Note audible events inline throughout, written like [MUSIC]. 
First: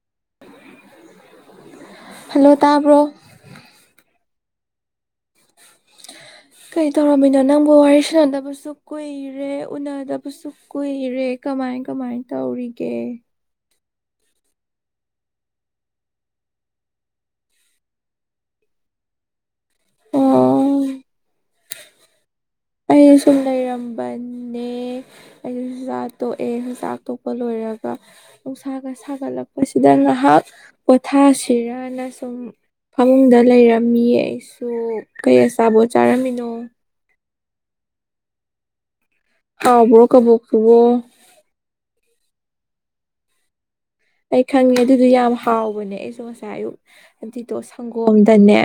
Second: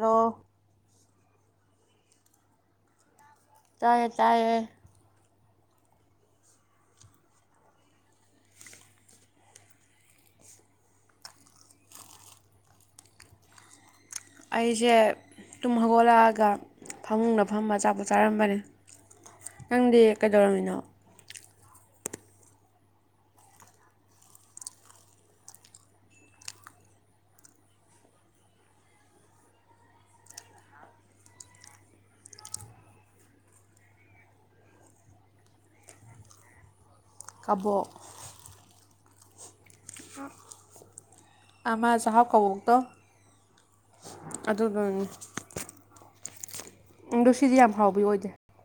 ꯔꯣ ꯍꯜꯂꯣ ꯇꯥꯕ꯭ꯔꯣ ꯇꯥꯏꯌꯦ ꯇꯥꯏꯌꯦ ꯀꯩ ꯇꯧꯔꯝꯃꯤꯅꯣ ꯅꯪꯕꯨ ꯋꯥꯔꯤ ꯁꯥꯟꯅꯗꯕꯁꯨ ꯀꯨꯏꯔꯦ ꯎꯅꯗꯕꯁꯨ ꯀꯨꯏꯔꯦ ꯀꯃꯥꯏ ꯀꯃꯥꯏ ꯇꯧꯔꯤꯒꯦ ꯑꯩꯁꯦ ꯇꯨꯝ ꯍꯧꯒꯠꯂꯛꯑꯒ ꯐꯃꯨꯡꯅ ꯐꯝꯕ ꯑꯆꯥꯄꯣꯠ ꯆꯥꯔꯝꯕꯅꯤ ꯅꯪꯗꯦ ꯀꯩꯗꯧꯔꯝꯃꯤꯅꯣ ꯑꯣ ꯑꯩ ꯁꯨꯝ ꯂꯩꯔꯝꯕꯅꯦ ꯑꯩꯁꯨ ꯆꯥꯛ ꯇꯣꯛꯑꯦ ꯆꯥꯛ ꯇꯣꯛꯄ ꯂꯣꯏꯔꯒ ꯅꯨꯡꯁꯥꯒ ꯁꯥꯒꯠꯂꯛꯄꯁꯤꯗ ꯉꯥꯏꯍꯥꯛ ꯄꯣꯊꯥꯁꯤꯔꯅ ꯁꯨꯝ ꯐꯃꯨꯡꯗ ꯂꯩꯔꯝꯃꯤ ꯑꯩꯁꯨ ꯀꯩ ꯑꯆꯥꯕꯣꯠ ꯆꯥꯔꯝꯃꯤꯅꯣ ꯀꯥꯕꯣꯛ ꯍꯥꯎꯕ꯭ꯔꫭ ꯀꯕꯣꯛꯇꯨꯕꫭ ꯀꯕꫭꯛꯇꫭ ꯑꯩ ꯈꯪꯉꯦ ꯑꯗꯨꯗꯨ ꯌꯥꯝ ꯍꯥꯎꯕꯅꯦ ꯑꯩꯁꯨ ꯑꯌꯨꯛꯇ ꯑꯗꯣ ꯁꯤꯗꯤ ꯑꯗꯨꯗꯣ ꯌꯥꯝ ꯍꯥꯎꯕꯤ ꯑꯣꯏꯗꯦ ꯁꯪꯒꯣꯝꯗꯅꯦ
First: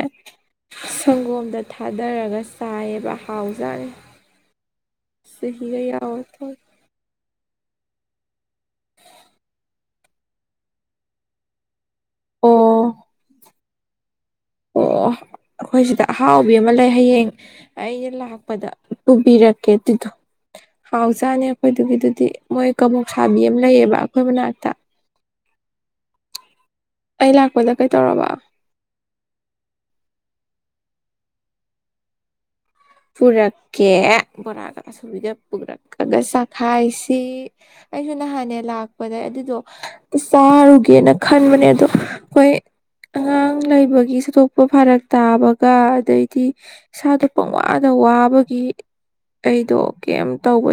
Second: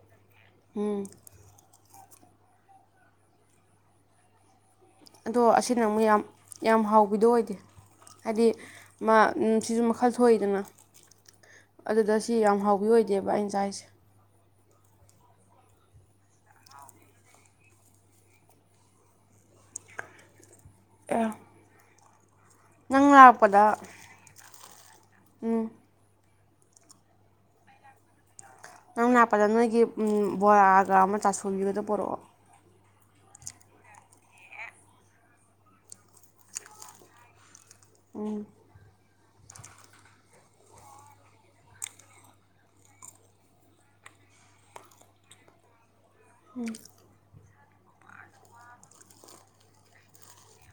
ꯎꯝ ꯁꯪꯒꯣꯝꯗ ꯊꯥꯗꯔꯒ ꯆꯥꯏꯌꯦꯕ ꯍꯥꯎꯖꯥꯠꯅꯤ ꯑꯗꯣ ꯆꯨꯍꯤꯒ ꯑꯁꯤꯅ ꯑꯃꯨꯛ ꯌꯥꯝ ꯌꯥꯎꯔ ꯇꯧ ꯌꯥꯝ ꯍꯥꯎꯕꯤꯗꯣ ꯑꯣꯏ ꯗꯦ ꯍꯥꯏꯗꯤ ꯃꯥ ꯎꯝ ꯁꯤꯁꯨ ꯃꯈꯜ ꯊꯣꯛꯏꯗꯅ ꯑꯗꯨꯗ ꯁꯤ ꯌꯥꯝ ꯑꯣ ꯍꯥꯎꯕꯤ ꯑꯣꯏꯗꯦꯕ ꯑꯩꯅ ꯆꯥꯛ ꯍꯥꯏꯁꯦ ꯑꯣ ꯑꯩꯈꯣꯏ ꯁꯤꯗ ꯑꯍꯥꯎꯕꯤ ꯑꯃ ꯂꯩ ꯍꯌꯦꯡ ꯑꯩꯅ ꯂꯥꯛꯄꯗ ꯄꯨꯕꯤꯔꯛꯀꯦ ꯑꯗꯨꯗꯣ ꯑꯦ ꯍꯥꯎꯖꯥꯅꯦ ꯑꯩꯈꯣꯏꯗꯨꯒꯤꯗꯨ ꯇꯤ ꯃꯣꯏ ꯅꯪ ꯀꯕꫭꯛꯁꯥꯕꯤ ꯑꯃ ꯂꯥꯛꯄꯗ ꯂꯩꯌꯦꯕ ꯑꯩꯈꯣꯏ ꯃꯅꯥꯛꯇ ꯎꯝ ꯑꯩ ꯂꯥꯛꯄꯗ ꯀꯩ ꯇꯧꯔꯕ ꯅꯪ ꯂꯥꯛꯄꯗ ꯅꯣꯏꯒꯤ ꯕꯣꯔꯥꯒ ꯑꯃ ꯆꯥꯁꯨꯕꯤꯒꯗꯨ ꯄꯣꯔꯛꯑꯣ ꯄꯨꯔꯛꯀꯦ ꯕꯣꯔꯥꯒ ꯑꯁꯨꯕꯤꯗ ꯄꯨꯔꯛꯑꯒ ꯆꯥꯈꯥꯏꯁꯤ ꯑꯩꯁꯨꯨ ꯎꯝ ꯅꯍꯥꯟꯅꯦ ꯂꯥꯛ ꯄꯗ ꯑꯗꯨꯗꯣ ꯆꯥꯔꯨꯒꯦꯅ ꯈꯟꯕꯅꯦ ꯑꯗꯣ ꯍꯣꯏ ꯑꯉꯥꯡ ꯂꯩꯕꯒꯤ ꯆꯠꯇꯣꯛꯄ ꯐꯔꯛ ꯇꯥꯕꯒ ꯑꯗꯩꯗꯤ ꯏꯁꯥꯗ ꯋꯥꯗ ꯋꯥꯕꯒꯤ ꯑꯩꯗꯣ ꯀꯩꯝ ꯇꯧꯕ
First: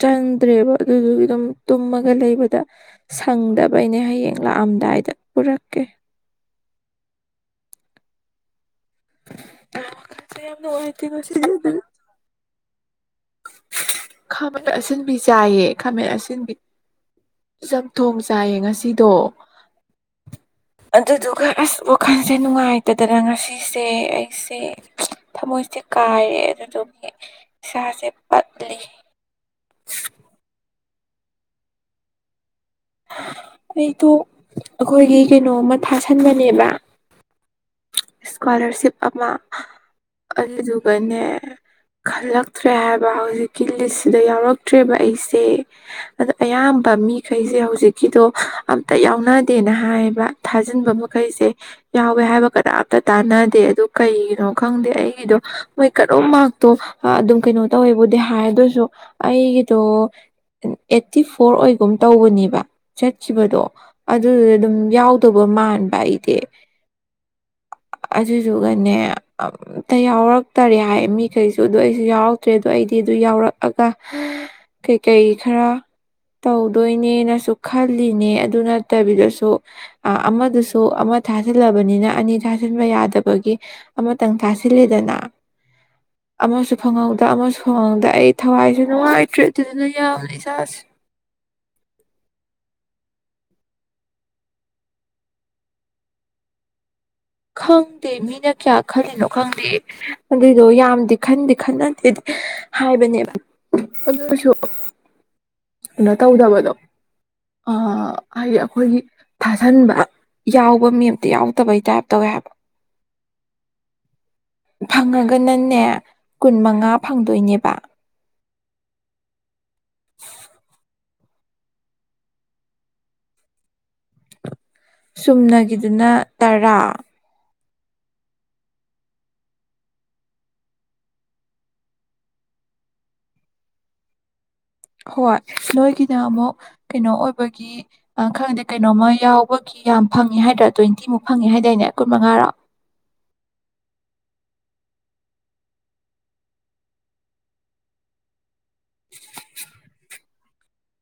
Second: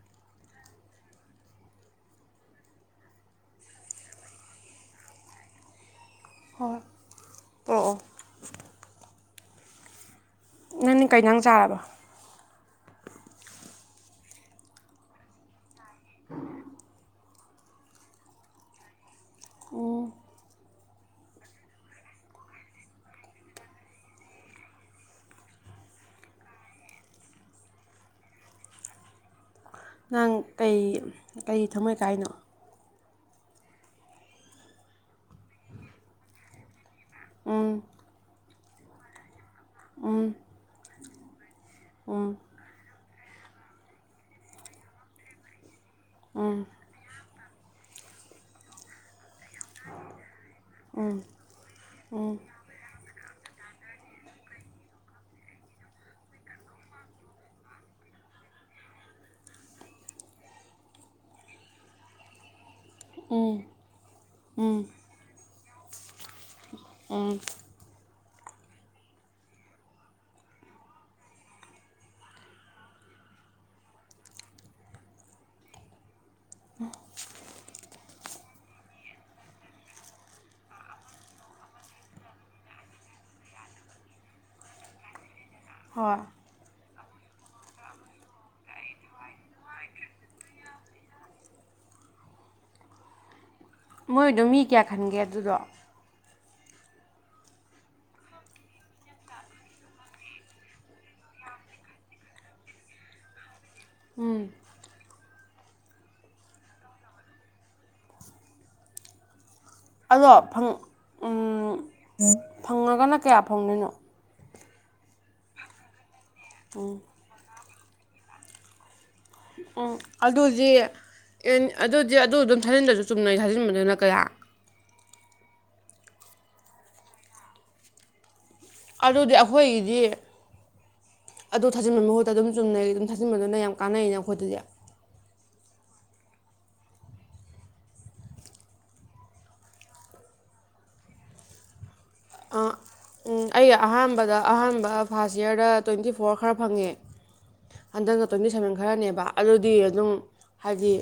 ꯆꯟꯗ꯭ꯔꯦꯕ ꯑꯗꯨꯗꯨꯒꯤ ꯑꯗꯨꯝ ꯇꯨꯝꯃꯒ ꯂꯩꯕꯗ ꯁꯪꯗꯕꯩꯅꯦ ꯍꯌꯦꯡ ꯂꯥꯛꯑꯝꯗꯥꯏꯗ ꯄꯨꯔꯛꯀꯦ ꯍꫭꯏ ꯑꯣ ꯑꫭ [INAUDIBLE] ꯌꯥꯝ ꯅꯨꯡꯉꯥꯏꯇꯦ ꯀꯩ ꯅꯪ ꯉꯁꯤꯗꯤ ꯑꯗꯨꯅ ꯆꯥꯔꯕ ꯈꯥꯃꯦꯟ ꯑꯁꯤꯟꯕꯤ ꯆꯥꯌꯦ ꯈꯥꯃꯦꯟ ꯑꯁꯤꯟꯕꯤ ꯆꯝꯊꯣꯡ ꯆꯥꯏꯌꯦ ꯉꯁꯤꯗꯣ ꯎꯝ ꯑꯗꯨꯗꯨꯒ ꯑꯁ ꯋꯥꯈꯜꯁꯦ ꯅꯨꯡꯉꯥꯏꯇꯗꯅ ꯉꯁꯤꯁꯦ ꯑꯩꯁꯦ ꯊꯃꯣꯏꯁꯦ ꯀꯥꯏꯔꯦ ꯑꯗꯨꯗꯨꯒꯤ ꯏꯁꯥꯁꯦ ꯄꯠꯂꯤ ꯅꯪ ꯀꯩ ꯀꯩꯒꯤ ꯊꯝꯃꯣꯏ ꯀꯥꯏꯅꯣ ꯑꯩꯗꯣ ꯑꯩꯈꯣꯏꯒꯤ ꯀꯩꯅꯣꯝꯃ ꯊꯥꯁꯟꯕꯅꯦꯕ ꯎꯝ ꯏꯁꯀꯣꯂꯔꯁꯤꯞ ꯑꯃ ꯎꯝ ꯑꯗꯨꯗꯨꯒꯅꯦ ꯎꯝ [UNINTELLIGIBLE] ꯎꯝ ꯈꯜꯂꯛꯇ꯭ꯔꯦ ꯍꯥꯏꯕ ꯍꯧ ꯍꯧꯖꯤꯛꯀꯤ ꯂꯤꯁꯁꯤꯗ ꯌꯥꯎꯔꯛꯇ꯭ꯔꯦꯕ ꯑꯩꯁꯦ ꯑꯣ ꯎꯝ ꯑꯌꯥꯝꯕ ꯃꯤ ꯀꯩꯁꯦ ꯍꯧꯦ ꯍꯧꯖꯤꯛꯀꯤꯗꯣ ꯑꯝꯇ ꯌꯥꯎꯅꯗꯦꯅ ꯍꯥꯏꯌꯦꯕ ꯊꯥꯖꯤꯟꯕ ꯃꯈꯩꯁꯦ ꯌꯥꯎꯋꯦ ꯍꯥꯏꯕ ꯀꯅꯥꯝꯇ ꯇꯥꯟꯅꯗꯦ ꯑꯗꯨ ꯀꯩꯒꯤꯅꯣ ꯈꯪꯗꯦ ꯑꯩꯒꯤꯗꯣ ꯃꯣꯏ ꯀꯔꯝ ꯃꯥꯔꯛꯇꯣ ꯑꯗꯨꯝ ꯀꯩꯅꯣ ꯇꯧꯋꯦꯕꯨꯗꯤ ꯍꯥꯏꯗꯁꯨ ꯑꯩꯒꯤꯗꯣ ꯑꯩꯠꯇꯤ ꯐꯣꯔ ꯑꯣꯏꯒꯨꯝ ꯇꯧꯕꯅꯦꯕ ꯆꯠꯈꯤꯕꯗꯣ ꯑꯗꯨ ꯑꯗꯨꯝ ꯎꯝ ꯌꯥꯎꯗꯕ ꯃꯥꯜꯂꯦ ꯏꯗꯤ ꯑ ꯑꯗꯨꯗꯨꯒꯅꯦ ꯑꯝꯇ ꯌꯥꯎꯔꯛꯇꯔꯦ ꯍꯥꯏ ꯃꯤꯈꯩꯁꯨ ꯑꯗꯨꯗ ꯑꯩꯁꯨ ꯌꯥꯎꯔꯛꯇ꯭ꯔꯦ ꯑꯗꯣ ꯑꯩꯗꯤ ꯑꯗꯨ ꯌꯥꯎꯔꯛꯑꯒ ꯀꯩꯀꯩ ꯈꯔ ꯇꯧꯗꯣꯣꯏꯅꯦꯅꯁꯨꯨꯛ ꯁꯤꯜꯂꯤꯅꯦ ꯑꯗꯨ ꯅꯠꯇꯕꯤꯗꯁꯨ ꯑꯃꯗꯨꯁꯨ ꯑꯃ ꯊꯥꯖꯤꯜꯂꯕꯅꯤꯅ ꯑꯅꯤ ꯊꯥꯖꯤꯟꯕ ꯌꯥꯗꯕꯒꯤ ꯑꯃꯇꯪ ꯊꯥꯁꯤꯂꯦꯗꯅ ꯍꯣꯏꯣꯏ ꯐꯪꯍꯧꯗ ꯑꯃꯁꯨ ꯐꯪꯍꯧꯗ ꯑꯩ ꯊꯋꯥꯏꯁꯨ ꯅꯨꯡꯉꯥꯏꯇ꯭ꯔꯦ ꯑꯗꯨꯗꯨꯅ ꯌꯥꯝ ꯏꯁꯥꯁꯦ ꯃꯣꯏꯗꯣ ꯃꯤ ꯀꯌꯥ ꯈꯟꯒꯦ ꯑꯗꯨꯗꯣ ꯈꯪꯗꯦ ꯃꯤꯅ ꯀꯌꯥ ꯈꯜꯂꯤꯅꯣ ꯈꯪꯗꯦ ꯑꯗꯨꯏꯗꯣ ꯌꯥꯝꯗꯤ ꯈꯟꯗꯤ ꯈꯟꯅꯗꯦꯗꯤ ꯍꯥꯏꯕꯅꯦꯕ ꯑꯗꯨꯑꫭꯏꯁꯨ ꯎꯝ ꯩꯅ ꯇꯧꯗꯕꯗꯣ ꯍꯥꯏꯗꯤ ꯑꯩꯈꯣꯏꯒꯤ ꯐꯥꯁꯟꯕ ꯑꯗꯣ ꯐꯪ ꯌꯥꯎꯕ ꯃꯤ ꯑꯝꯇ ꯌꯥꯎꯗꯕꯩ ꯎꯝ ꯇꯥꯏꯞ ꯇꯧꯋꯦ ꯍꯥꯏꯕ ꯐꯪꯉꯒꯅ ꯀꯌꯥ ꯐꯪꯗꯅꯣ ꯐꯪꯉꯒꯅꯅꯦꯦ ꯀꯨꯟ ꯃꯉꯥ ꯐꯪꯗꯣꯏꯅꯦꯕ ꯎꯝ ꯑꯗꯨꯗꯤ ꯑꯦ ꯑꯗꯨꯗꯤ ꯑꯗꯨ ꯑꯗꯨꯝ ꯊꯥꯖꯤꯟꯗ꯭ꯔꯁꯨ ꯆꯨꯝꯅꯩ ꯊꯥꯖꯤꯟꯕꯗꯨꯅ ꯀꯌꯥ ꯆꯨꯝꯅꯒꯤꯗꯨꯅ ꯇꯔꯥ ꯑꯗꯨꯗꯤ ꯑꯩꯈꯣꯏꯒꯤꯗꯤ ꯑꯗꯨ ꯊꯥꯖꯤꯟꯕꯒꯤ ꯃꯍꯨꯠꯇ ꯑꯗꯨꯝ ꯆꯨꯝꯅꯩ ꯑꯗꯨꯝ ꯊꯥꯖꯤꯟꯕꯗꯨꯅ ꯌꯥꯝ ꯀꯥꯟꯅꯩꯅꯦ ꯑꯩꯈꯣꯏꯗꯗꯤ ꯍꯣꯏ ꯅꯣꯏꯒꯤꯗ ꯑꯃꯨꯛ ꯀꯩꯅꯣ ꯑꯣꯏꯕꯒꯤ ꯈꯪꯗꯦ ꯀꯩꯅꯣꯃ ꯌꯥꯎꯕꯒꯤ ꯌꯥꯝ ꯐꯪꯉ ꯍꯥꯏꯗ꯭ꯔꯥ ꯇ꯭ꯋꯦꯟꯇꯤꯃꯨꯛ ꯐꯪꯉꯦ ꯍꯥꯏꯗꯏꯅꯦ ꯑ ꯎꯝ ꯑꯩꯒꯤ ꯑꯍꯥꯟꯕꯗ ꯑꯍꯥꯟꯕ ꯐꯥꯔꯥꯁ ꯌꯔꯗ ꯇ꯭ꯋꯦꯟꯇꯤ ꯐꯣꯔ ꯈꯔ ꯐꯪꯉꯦ ꯍꯟꯗꯛꯅ ꯇ꯭ꯋꯦꯟꯇꯤ ꯁꯕꯦꯟ ꯈ ꯈꯔꯅꯦꯕ ꯑꯗꯨꯗꯤ ꯑꯗꯨꯝ ꯍꯥꯏꯗꯤ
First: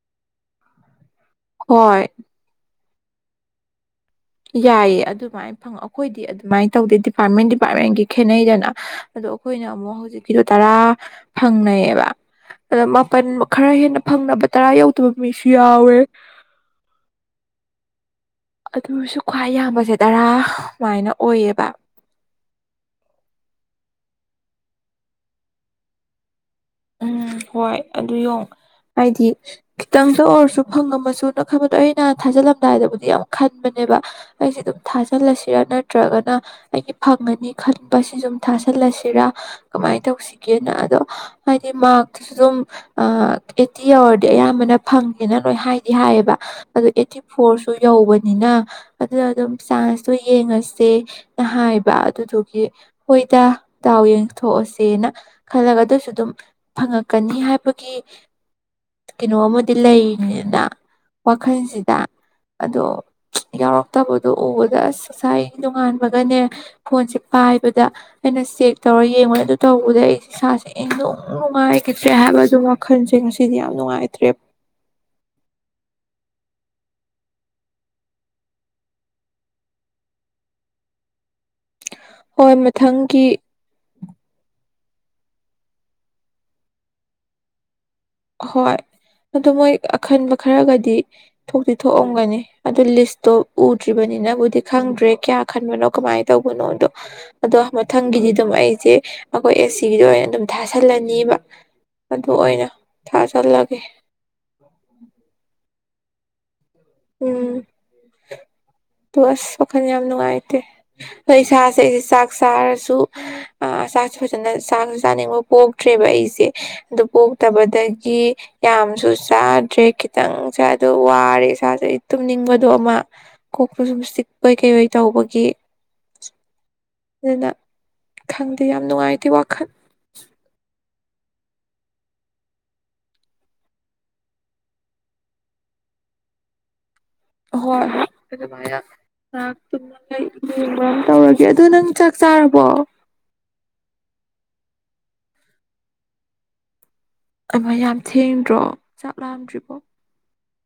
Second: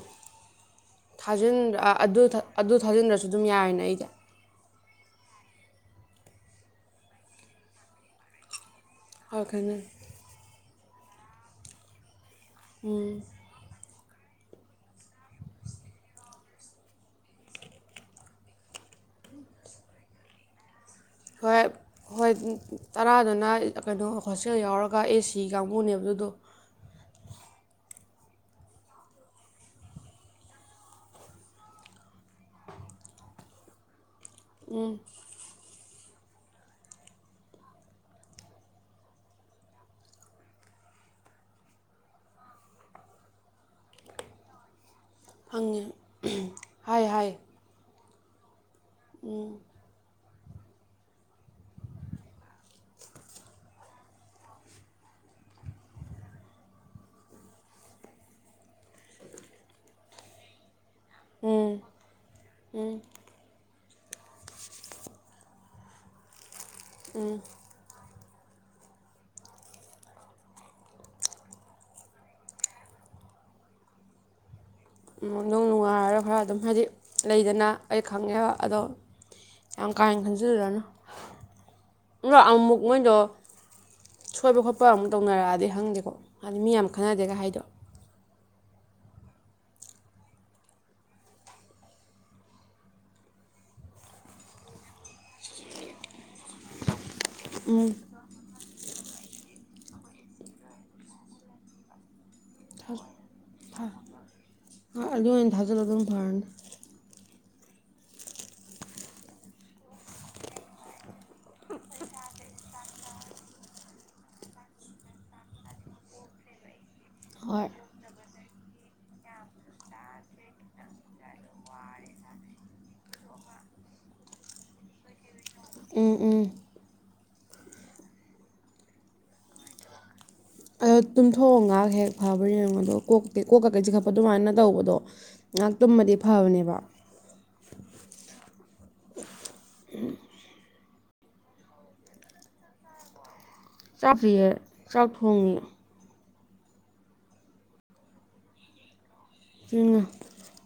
ꯍꯣꯏ ꯊꯥꯖꯤꯟꯕ꯭ꯔ ꯊꯥꯖꯤꯟꯔꯁꯨ ꯑꯗꯨꯝ ꯌꯥꯔꯅꯦ ꯑꯩꯁꯦ ꯌꯥꯏꯌꯦ ꯑꯗꯨꯃꯥꯏꯅ ꯐꯪꯉ ꯑꯩꯈꯣꯏꯗꯤ ꯑꯗꯨꯃꯥꯏꯅ ꯇꯧꯗꯦ ꯗꯤꯄꯥꯔꯠꯃꯦꯟ ꯗꯤꯄꯥꯔꯠꯃꯦꯟꯒꯤ ꯈꯦꯠꯅꯩꯗꯅ ꯑꯗꯣ ꯍꯣꯏ ꯑꯩꯈꯣꯏꯅ ꯀꯩꯅꯣ ꯑꯃꯨꯛ ꯍꯧꯖꯤꯛꯀꯤ ꯇꯔꯥ ꯐꯪꯅꯩꯌꯦꯕ ꯑꯗ ꯃꯥꯄꯜ ꯈꯔ ꯍꯦꯟꯅ ꯐꯪꯅꯕ ꯇꯔꯥ ꯌꯧꯗꯕ ꯃꯤꯁꯨ ꯌꯥꯎꯋꯦ ꯑꯗꯨꯁꯨ ꯈ꯭ꯋꯥꯏ ꯌꯥꯝꯕꯁꯦ ꯇꯔꯥ ꯁꯨꯃꯥꯏꯅ ꯍꯣꯏ ꯑꯣꯏꯌꯦꯕ ꯍꯣꯏ ꯇꯔꯥꯗꯨꯅ ꯀꯩꯅꯣ ꯍꯣꯁꯇꯦꯜ ꯌꯥꯎꯔꯒ ꯑꯦ ꯁꯤ ꯀꯥꯡꯕꯨꯅꯦꯕ ꯑꯗꯨꯗꯣ ꯎꯝ ꯍꯣꯏ ꯑꯗꯨ ꯌꯣꯡ ꯑꯩꯗꯤ ꯈꯤꯇꯪꯗ ꯑꯣꯏꯔꯁꯨ ꯐꯪꯉꯝꯃꯁꯨ ꯅ ꯈꯟꯕꯗꯣ ꯑꯩꯅ ꯊꯥꯖꯤꯜꯂꯝꯗꯥꯏꯗꯕꯨꯗꯤ ꯌꯥꯝ ꯈꯟꯕꯅꯦꯕ ꯑꯩꯁꯦ ꯑꯗꯨꯝ ꯊꯥꯖꯤꯜꯂꯁꯤꯔ ꯅ ꯅꯠꯇ꯭ꯔꯒꯅ ꯑꯩꯒꯤ ꯐꯪꯉꯅꯤ ꯈꯟꯕꯁꯤ ꯁꯨꯝ ꯊꯥꯥꯁꯜꯂꯁꯤꯔ ꯀꯃꯥꯏꯅ ꯇꯧꯁꯤꯒꯦꯅ ꯑꯗꯣ ꯍꯥꯏꯗꯤ ꯃꯥꯛꯇꯨꯁꯨ ꯑꯗꯨꯝ ꯑꯩꯠꯇꯤ ꯌꯥꯎꯔꯗꯤ ꯑꯌꯥꯝꯕꯅ ꯐꯪꯉꯦꯅ ꯅꯣꯏ ꯈꯪꯉꯦ ꯍꯥꯏꯗꯤ ꯍꯥꯏꯌꯦꯕ ꯑꯗꯨ ꯍꯥꯏ ꯑꯩꯠꯇꯤ ꯍꯥꯏ ꯐꯣꯔꯁꯨ ꯌꯧꯕ ꯅꯤꯅ ꯑꯗꯨꯗ ꯑꯗꯨꯝ ꯆꯥꯟꯁꯇꯣ ꯌꯦꯡ ꯌꯦꯡꯉꯁꯦ ꯅ ꯍꯥꯏꯕ ꯑꯗꯨꯗꯨꯒꯤ ꯍꯣꯏꯗ ꯗꯥꯎ ꯌꯦꯡꯊꯣꯛꯑꯁꯦꯅ ꯈꯜꯂꯒ ꯑꯗꯨꯁꯨ ꯑꯗꯨꯝ ꯐꯪꯉꯛꯀꯅꯤ ꯍꯥꯏꯕꯒꯤ ꯀꯩꯅꯣ ꯑꯃꯗꯤ ꯂꯩꯔꯤꯅꯤꯅ ꯋꯥꯈꯜꯁꯤꯗ ꯑꯗꯣ ꯌꯥꯎꯔꯛ ꯇꯕꯗꯣ ꯎꯕꯗ ꯑꯁ ꯉꯁꯥꯏ ꯅꯣꯡꯉꯥꯟꯕꯒꯅꯦ ꯐꯣꯟꯁꯦ ꯄꯥꯏꯕꯗ ꯑꯩꯅ ꯆꯦꯛ ꯇꯧꯔ ꯌꯦꯡꯕꯅꯦ ꯑꯗꯨ ꯇꯧꯕꯗꯩꯩ ꯑꯩꯁꯦ ꯏꯁꯥꯁꯦ ꯏꯅꯨꯡ ꯅꯨꯡꯉꯥꯏꯈꯤꯗ꯭ꯔꯦ ꯍꯥꯏꯕ ꯑꯗꯨ ꯋꯥꯈꯜꯁꯦ ꯉꯁꯤꯗꯤ ꯌꯥꯝ ꯅꯨꯡꯉꯥꯏꯇ꯭ꯔꯦ ꯅꯨꯡ ꯅꯨꯡꯉꯥꯏꯔꯔꯣꯏ ꯈꯔ ꯑꯗꯨꯝ ꯍꯥꯏꯗꯤ ꯂꯩꯗꯅ ꯑꯩ ꯈꯪꯉꯦꯕ ꯑꯗꯣ ꯌꯥꯝ ꯀꯥꯍꯦꯟꯅ ꯈꯟꯖꯜꯂꯨꯔꯅꯨ ꯍꯣꯏ ꯑꯃꯨ ꯃꯨꯛ ꯅꯣꯏꯗꯣ ꯃꯊꯪꯒꯤ ꯁꯣꯏꯕ ꯈꯣꯠꯄ ꯄꯥ ꯑꯃꯨꯛ ꯇꯧꯅꯔꯛꯑꯗꯤ ꯍꯪꯗꯦꯀꯣ ꯍꯥꯏꯗꯤ ꯃꯤ ꯌꯥꯝ ꯈꯟꯅꯗꯦꯒ ꯍꯥꯏꯗꯣ ꯍꯣꯏ ꯑꯗꯣ ꯃꯣꯏ ꯑꯈꯟꯕ ꯈꯔꯒꯗꯤ ꯊꯣꯛꯇꯤ ꯊꯣꯛꯑꯝꯒꯅꯤ ꯑꯗꯨ ꯂꯤꯁꯇꯣ ꯎꯗ꯭ꯔꯤꯕꯅꯤꯅꯕꯨꯗꯤ ꯈꯪꯗ꯭ꯔꯦ ꯀꯌꯥ ꯈꯟꯕꯅꯣ ꯀꯃꯥꯏꯅ ꯇꯧꯕꯅꯣꯗꯣ ꯑꯗꯣ ꯃꯊꯪꯒꯤꯗꯤ ꯑꯗꯨꯝ ꯑꯩꯁꯦ ꯑꯩꯈꯣꯏ ꯑꯦ ꯁꯤꯒꯤꯗ ꯑꯣꯏꯅ ꯑꯗꯨꯝ ꯊꯥꯥꯁꯜꯂꯅꯤꯕ ꯑꯗꯨ ꯑꯣꯏꯅ ꯊꯖ ꯊꯥꯖꯤꯜꯂꯒꯦ ꯊ ꯍꯣꯏ ꯑꯗꯨ ꯑꯣꯏꯅ ꯊꯖ ꯑꯗꯨꯅꯗꯨꯝ ꯐꯔꯅꯤ ꯎꯝ ꯑꯁ ꯋꯥꯈꯜ ꯌꯥꯝ ꯅꯨꯡꯉꯥꯏꯇꯦ ꯑꯩ ꯏꯁꯥꯁꯦ ꯑꯩꯁꯦ ꯆꯥꯛ ꯆꯥꯔꯁꯨ ꯑ ꯆꯥꯛꯁꯨ ꯐꯖꯅ ꯆꯥꯛꯁꯨ ꯆꯥꯅꯤꯡꯕ ꯄꯣꯛꯇ꯭ꯔꯦꯕ ꯑꯩꯁꯦ ꯑꯗꯨ ꯍꯣꯏ ꯄꯣꯛꯇꯕꯗꯒꯤ ꯌꯥꯝꯁꯨ ꯆꯥꯗ꯭ꯔꯦ ꯈꯤꯇꯪ ꯆꯥꯗꯣ ꯋꯥꯔꯦ ꯏꯁꯥꯁꯦ ꯇꯨꯝꯅꯤꯡꯕꯗꯣ ꯑꯃ ꯀꯣꯛꯇꯨ ꯁꯨꯝ ꯏꯁꯤꯛꯄꯣꯏ ꯀꯩꯕꯣꯏ ꯇꯧꯕꯒꯤ ꯎꯝ ꯎꯝ ꯑꯗꯨꯅ ꯈꯪꯗꯦ ꯌꯥꯝ ꯅꯨꯡꯉꯥꯏꯇꯦ ꯋꯥꯈꯜ ꯑꯗꯣ ꯇꯨꯝꯊꯣꯛꯑꯣ ꯉꯥꯏꯍꯥꯛ ꯍꯦꯛ ꯐꯕ꯭ꯔꯥ ꯌꯦꯡꯉꯣꯗꯣ ꯀꯣꯛꯀ ꯀꯣꯛ ꯀꯛꯀꯩꯁꯤ ꯈꯛꯄ ꯑꯗꯨꯃꯥꯏꯅ ꯇꯧꯕꯗꯣ ꯉꯥꯏꯍꯥꯛ ꯇꯨꯝꯃꯗꯤ ꯐꯕꯅꯦꯕ ꯍꯣꯏ ꯑꯗꯨꯃꯥꯏꯅ ꯉꯥꯛ ꯇꯨꯝꯃꯒꯥ ꯌꯦꯡꯕ ꯑꯃ ꯇꯧꯔꯒꯦ ꯑꯗꯨ ꯅꯪ ꯆꯥꯛ ꯆꯥꯔꯕꯣ ꯆꯥꯛꯄꯤꯍꯦ ꯆꯥꯛ ꯊꯣꯡꯉꯤ ꯑꯃ ꯌꯥꯝ ꯊꯦꯡꯗ꯭ꯔꯣ ꯆꯥꯛꯂꯝꯥꯛꯑꯝꯗ꯭ꯔꯤꯕꯣ ꯊꯦꯡꯅ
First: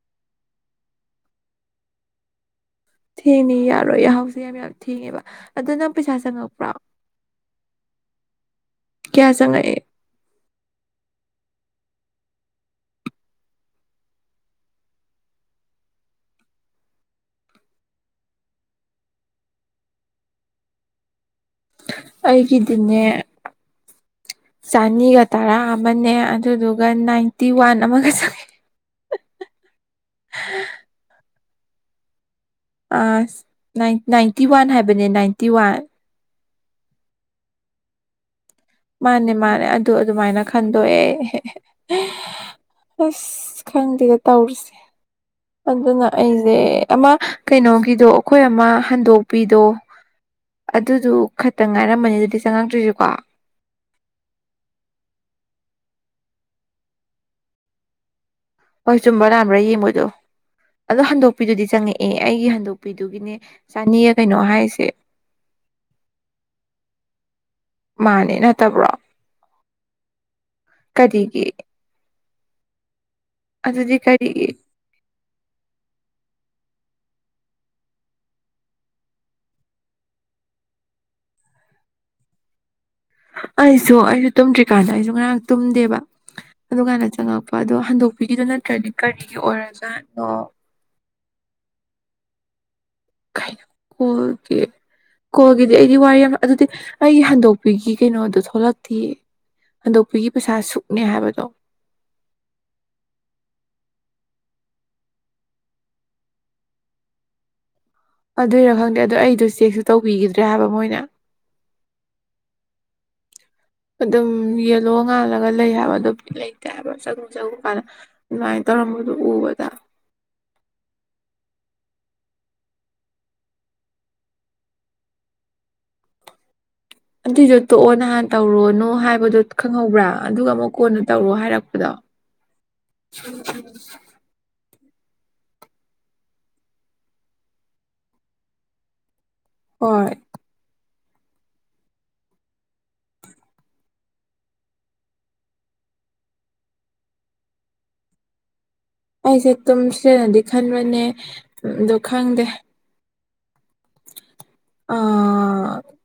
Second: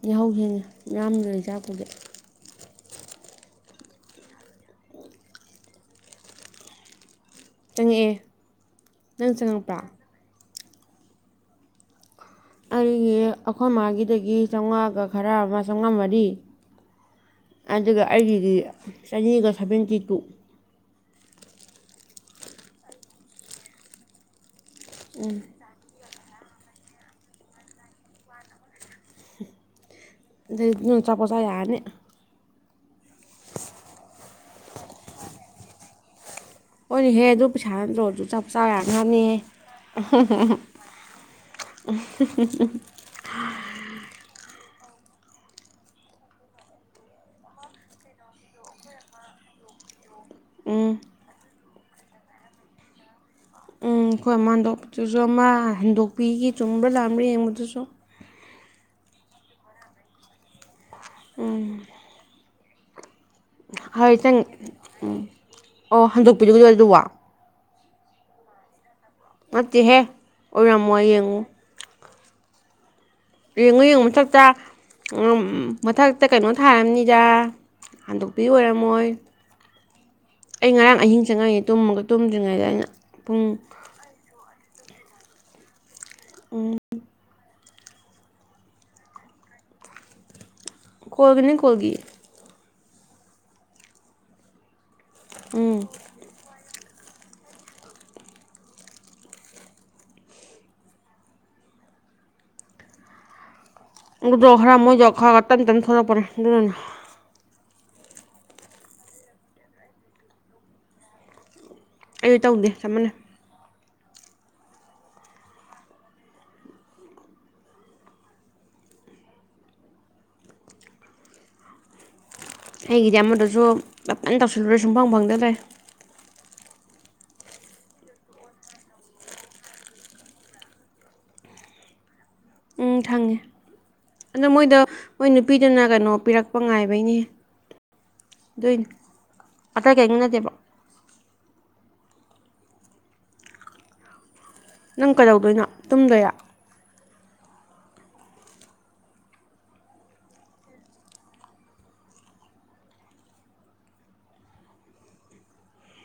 ꯌꯥꯍꯧ ꯍꯦ ꯌꯥꯝꯅ ꯂꯩ ꯆꯥꯛꯄꯁ ꯊꯦꯡꯅꯤ ꯌꯥꯔꯣꯏ ꯌꯥꯍꯥꯎꯁꯦ ꯌꯥꯝ ꯌꯥꯝ ꯊꯦꯡꯉꯦꯕ ꯑꯗ ꯅꯪ ꯄꯩꯁꯥ ꯆꯪꯉꯛꯄ꯭ꯔꯣ ꯆꯪꯉꯛꯑꯦ ꯀꯌꯥ ꯅꯪ ꯆꯪꯉꯛꯑꯦ ꯆꯪꯉꯛꯄ꯭ꯔꯥ ꯑꯩꯒꯤ ꯑꯩꯈꯣꯏ ꯃꯥꯒꯤꯗꯒꯤ ꯆꯥꯝꯃꯉꯥꯒ ꯈꯔ ꯑꯃ ꯆꯥꯝꯃꯉꯥ ꯃꯔꯤ ꯑꯗꯨꯒ ꯑꯩꯒꯤꯗꯤ ꯆꯅꯤꯒ ꯁꯚꯦꯟꯇꯤ ꯇꯨ ꯑꯩꯒꯤꯗꯤꯅꯦ ꯆꯅꯤꯒ ꯇꯥꯔ ꯃꯅꯦ ꯑꯗꯨꯗꯨꯒ ꯅꯥꯏꯟꯇꯤ ꯋꯥꯟ ꯑꯃꯒ ꯆꯪꯉꯦ ꯆꯄꯁ ꯌꯥꯅꯤ ꯑ ꯅꯥꯏꯟꯇꯤ ꯋꯥꯟ ꯍꯥꯏꯕꯅꯦ ꯅꯥꯏꯟꯇꯤ ꯋꯥꯟ ꯍꯅꯦ ꯍꯦ ꯑꯗꯨ ꯄꯩꯁꯥ ꯅꯠꯇꯧꯣꯁꯨ ꯆꯄ ꯃꯥꯅꯦ ꯃꯥꯅꯦ ꯑꯗꯨ ꯑꯗꯨꯃꯥꯏꯅ ꯈꯟꯗꯣꯛꯑꯦ ꯑꯁ ꯈꯪꯗꯦ ꯇꯧꯔꯤꯁꯦ ꯑꯗꯨꯅ ꯑꯩꯁꯦ ꯑꯃ ꯀꯩꯅꯣꯒꯤꯗꯣ ꯑꯩꯈꯣꯏ ꯑꯃ ꯍꯟꯗꯣꯛꯄꯤꯗꯣ ꯎꯝ ꯑꯗꯨꯗꯨ ꯈꯛꯇ ꯉꯥꯏꯔꯝꯕꯅꯤ ꯑꯗꯨꯗꯤ ꯆꯪꯉꯛꯇ꯭ꯔꯤꯁꯤꯀꯣ ꯑꯩꯈꯣꯏ ꯃ ꯍꯟꯗꯣꯛꯄꯗꯨꯁꯨ ꯑꯃ ꯍꯦꯟꯗꯣꯛꯄꯤꯒꯤ ꯆꯨꯝꯕ꯭ꯔꯥ ꯂꯥꯝꯕ꯭ꯔꯥ ꯌꯦꯡꯕꯗꯨꯁꯨ ꯍꯣꯏ ꯆꯨꯝꯕ ꯂꯥꯥꯟꯕ꯭ꯔꯥ ꯌꯦꯡꯉꯨꯗꯣ ꯑꯗꯣ ꯍꯟꯗꯣꯛꯄꯤꯗꯨꯗꯤ ꯆꯪꯉꯛꯑꯦ ꯑꯩꯒꯤ ꯍꯟꯗꯣꯛ ꯅꯨꯄꯤꯗꯨꯒꯤꯅꯦ ꯍꯣꯏ ꯆꯪ ꯑꯣ ꯍꯟꯗꯣꯛꯄꯤꯔꯒꯗ ꯑꯗꯨ ꯋꯥ ꯃꯥꯅꯦ ꯅꯠꯇꯕ꯭ꯔꯣ ꯅꯠꯇꯍꯦ ꯑꯣꯏꯔꯝꯃ ꯌꯦꯡꯉꯨ ꯀꯔꯤꯒꯤ ꯌꯦꯡꯉꯨ ꯑꯗꯨꯗꯤ ꯌꯦꯡꯉꯨ ꯃꯊꯛꯇ ꯀꯔꯤꯒꯤ ꯃꯊꯛꯇ ꯀꯩꯅꯣ ꯊꯥꯔꯕꯅꯤꯗ ꯍꯟꯗꯣꯛꯄꯤ ꯑꯣꯏꯔꯝꯃꯣꯏ ꯑꯩ ꯉꯔꯥꯡ ꯑꯍꯤꯡ ꯆꯪꯉꯛꯏꯅꯤ ꯇꯨꯝꯃꯒ ꯇꯨꯝꯗ꯭ꯔꯤꯉꯩꯗ ꯑꯩꯅ ꯄꯨꯡ ꯑꯁꯨꯣ ꯑꯩꯁꯨ ꯇꯔꯤ ꯀꯥꯟꯗ ꯑꯩꯁꯨ ꯉꯥꯏꯍꯥꯛ ꯇꯨꯝꯗꯦꯕ ꯎꯝ ꯑꯗꯨ ꯀꯥꯏꯅ ꯆꯪꯉꯛꯄ ꯀ ꯑꯗꯣ ꯍꯟꯗꯣꯛꯄꯤꯔꯤꯗꯣ ꯅꯠꯇ꯭ꯔꯗꯤ ꯀꯔꯤꯒꯤ ꯑꯣꯏꯔꯖꯥꯅꯣ ꯀꯣꯣꯏꯒꯤꯅꯤ ꯀꯣꯜꯒꯤ ꯀꯥꯏꯅ ꯀꯒꯦ ꯀꯣꯒꯤꯗꯤ ꯎꯝ ꯑꯩꯗꯤ ꯋꯥꯔꯤ ꯌꯥꯝ ꯑꯗꯨꯗꯤ ꯑꯩꯒꯤ ꯍꯟꯗꯣꯛꯄꯤꯒꯤ ꯀꯩꯅꯣꯗꯣ ꯊꯣꯛꯂꯛꯇꯦ ꯍꯟꯗꯣꯛꯄꯤꯒꯤ ꯄꯩꯁꯥ ꯁꯨꯛꯅꯦ ꯍꯥꯏꯕꯗꯣ ꯑꯗꯨꯗ ꯈꯔ ꯃꯣꯏꯁꯨ ꯈꯔꯒ ꯇꯞ ꯇꯞ ꯊꯂꯛꯄꯅꯦ ꯑꯗꯨꯗꯨꯅ ꯑꯗꯨꯏꯔ ꯈꯪꯗꯦ ꯑꯗꯨꯗꯣ ꯑꯩꯗ ꯆꯦꯛꯁꯨ ꯇꯧꯕꯤꯈꯤꯗ꯭ꯔꯦ ꯍꯥꯏꯕ ꯃꯣꯏꯅ ꯑꯩꯁꯨ ꯇꯧꯗꯦ ꯆꯞ ꯃꯥꯟꯅꯩ ꯑꯗꯨꯝ ꯌꯦꯜꯂꯣ ꯉꯥꯜꯂꯒ ꯂꯩ ꯍꯥꯏꯕ ꯑꯗꯨꯝꯗꯤ ꯂꯩꯇꯦ ꯍꯥꯏꯕ ꯆꯉꯨ ꯆꯪꯉꯨ ꯀꯥꯟꯗ ꯑꯗꯨꯃꯥꯏꯅ ꯇꯧꯔꯝꯕꯗꯨꯣ ꯎꯕꯗ ꯑꯩꯒꯤꯗꯤ ꯑꯃꯗꯁꯨ ꯐꯥꯏꯅ ꯇꯧꯁꯤꯜꯂꯨꯔꯦ ꯁꯨꯡꯐꯪ ꯐꯪꯗ ꯂꯩ꯭ꯔꯦ ꯑꯗꯨꯏꯗꯣ ꯇꯣꯛꯑꯣ ꯅꯍꯥꯟ ꯇꯧꯔꯣꯅꯣ ꯍꯥꯏꯕꯗꯣ ꯈꯪꯍꯧꯕ꯭ꯔꯥ ꯑꯗꯨꯒ ꯑꯃꯨꯛ ꯀꯣꯟꯗꯣ ꯇꯧꯔꯣ ꯍꯥꯏꯔꯛꯄꯗꯣ ꯎ ꯍꯪꯉꯦ ꯑꯗꯨꯗ ꯃꯣꯏꯗ ꯃꯣꯏ ꯅꯨꯄꯤꯗꯨꯅ ꯀꯩꯅꯣ ꯄꯤꯔꯛꯄ ꯉꯥꯏꯕꯩꯅꯦ ꯑꯗꯨꯏꯅꯦ ꯑꯇꯩ ꯍꯣꯏ ꯀꯅꯠꯇꯦꯕ ꯅꯪ ꯀꯩꯗꯧꯗꯣꯏꯅꯣ ꯇꯨꯝꯗꯣꯏꯌꯥ ꯑꯩꯁꯦ ꯇꯨꯝꯁ꯭ꯔꯦꯅꯗꯤ ꯈꯟꯕꯅꯦꯗ ꯈꯪꯗꯦ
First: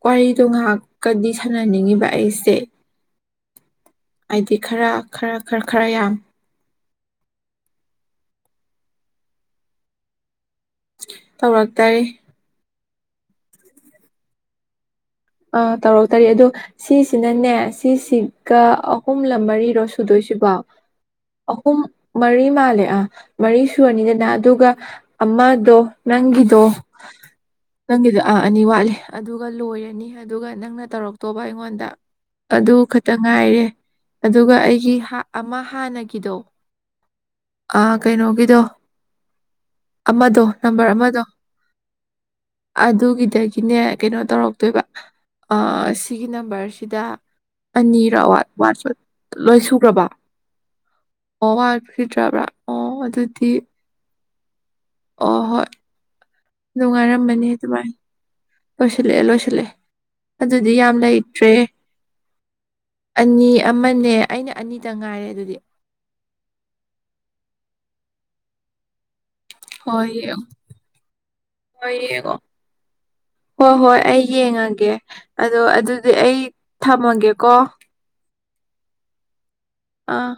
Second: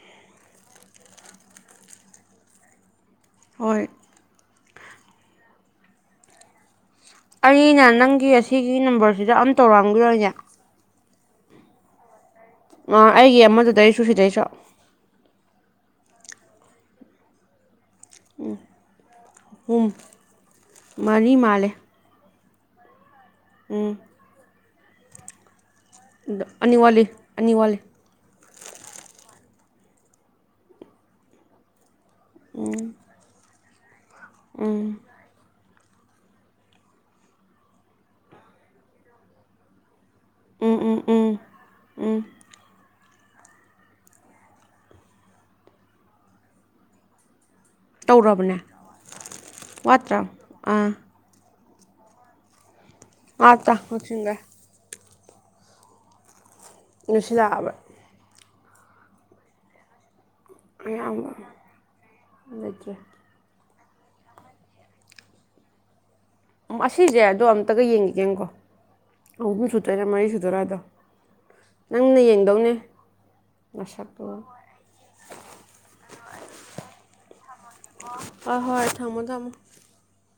ꯋꯥꯔꯤꯗꯣ ꯉꯥꯏꯍꯥꯛꯀꯗꯤ ꯁꯥꯟꯅꯅꯤꯡꯉꯤꯕ ꯑꯩꯁꯦ ꯍꯣꯏ ꯍꯥꯏꯗꯤ ꯈꯔ ꯈꯔ ꯈꯔ ꯈꯔ ꯌꯥꯝ ꯑꯩꯅ ꯅꯪꯒꯤ ꯑꯁꯤꯒꯤ ꯅꯝꯕꯔꯁꯤꯗ ꯑꯝ ꯇꯧꯔꯛꯑꯝꯒꯗꯣꯅꯦ ꯇꯧꯔꯛꯇꯔꯤꯦ ꯑꯩꯒꯤ ꯑꯃꯗꯨꯗꯩꯁꯨ ꯁꯤꯗꯩꯁꯨ ꯇꯧꯔ ꯇꯧꯔꯤꯦ ꯑꯗꯣ ꯁꯤꯁꯤꯅꯅꯦ ꯁꯤꯁꯤꯒ ꯑꯍꯨꯝꯂ ꯃꯔꯤꯔꯣ ꯑꯍꯨꯝ ꯁꯨꯗꯣꯏꯁꯤꯕꯣ ꯃꯔꯤ ꯃꯥꯜꯂꯦ ꯑꯍꯨꯝ ꯃꯔꯤ ꯃꯥ ꯂꯩꯦ ꯑ ꯃꯔꯤ ꯎꯝ ꯁꯨꯕꯅꯤꯗꯅ ꯑꯗꯨꯒ ꯑꯃꯗꯣ ꯑꯗꯣ ꯅꯪꯒꯤꯗꯣ ꯑꯅꯤ ꯋꯥꯠꯂꯤ ꯑꯅꯤ ꯋꯥꯠꯂꯤ ꯅꯪꯒꯤꯗꯣ ꯑꯥ ꯑꯅꯤ ꯋꯥꯠꯂꯤ ꯑꯗꯨ ꯂꯣꯏꯔꯅꯤ ꯑꯗꯨꯒ ꯅꯪꯅ ꯇꯧꯔꯛꯇꯧꯕ ꯑꯩꯉꯣꯟꯗ ꯑꯗꯨ ꯎꯝ ꯈꯛꯇ ꯉꯥꯏꯔꯦ ꯑꯗꯨꯒ ꯎꯝ ꯑꯩꯒꯤ ꯍꯥ ꯑꯃ ꯍꯥꯟꯅꯒꯤꯗꯣ ꯑ ꯀꯩꯅꯣꯒꯤꯗꯣ ꯑꯃꯗꯣ ꯎꯝ ꯅꯝꯕꯔ ꯎꯝ ꯑꯃꯗꯣ ꯎꯝ ꯎꯝ ꯑꯗꯨꯒꯤ ꯑꯗꯨꯗꯒꯤꯅꯦ ꯀꯩꯅꯣ ꯇꯧꯔꯛꯇꯣꯏꯕ ꯁꯤꯒꯤ ꯅꯝꯕꯔꯁꯤꯗ ꯑꯅꯤꯔꯥ ꯇꯧꯔꯕꯅꯦ ꯂꯣꯏ ꯁꯨꯈ꯭ꯔꯕ ꯋꯥꯠꯇ꯭ꯔꯥ ꯑꯣ ꯐꯤꯗ꯭ꯔꯕ꯭ꯔꯥ ꯑꯆꯥꯁꯤꯡꯤꯡꯒ ꯑ ꯍꯣꯏ ꯅꯨꯡꯉꯥꯏꯔꯝꯕꯅꯦ ꯂꯣꯏꯁꯤꯜꯂꯛꯑꯕ ꯑꯗꯨꯃꯥꯏ ꯂꯁꯤ ꯂꯩꯂꯣꯁꯤ ꯂꯩ ꯑꯗꯨꯗꯤ ꯌꯥꯝ ꯑꯌꯥꯝꯕ ꯂꯩꯇ꯭ꯔꯦ ꯂꯩꯇ꯭ꯔꯦ ꯑꯅꯤ ꯑꯃꯅꯦ ꯑꯩꯅ ꯑꯅꯤꯗ ꯉꯥꯏꯔꯦ ꯑꯗꯨꯗꯤ ꯑꯁꯤꯁꯦ ꯑꯗꯣ ꯑꯃꯝꯇꯒ ꯌꯦꯡꯉꯒꯦꯀꯣ ꯍꯣꯏ ꯌꯦꯡꯉꯣ ꯍꯣꯏ ꯅꯪꯅ ꯌꯦꯡꯉꯣ ꯌꯦꯡꯗꯧꯅꯦ ꯍꯣꯏ ꯍꯣꯏ ꯃꯁꯛꯇꯣ ꯑꯩ ꯌꯦꯡꯉꯒꯦ ꯑꯗꯣ ꯑꯗꯨꯗꯤ ꯑꯩ ꯊꯝꯃꯒꯦꯀꯣ ꯍꯣꯏ ꯍꯣꯏ ꯊꯝꯃꯣ ꯊꯝꯃꯣ ꯑꯥ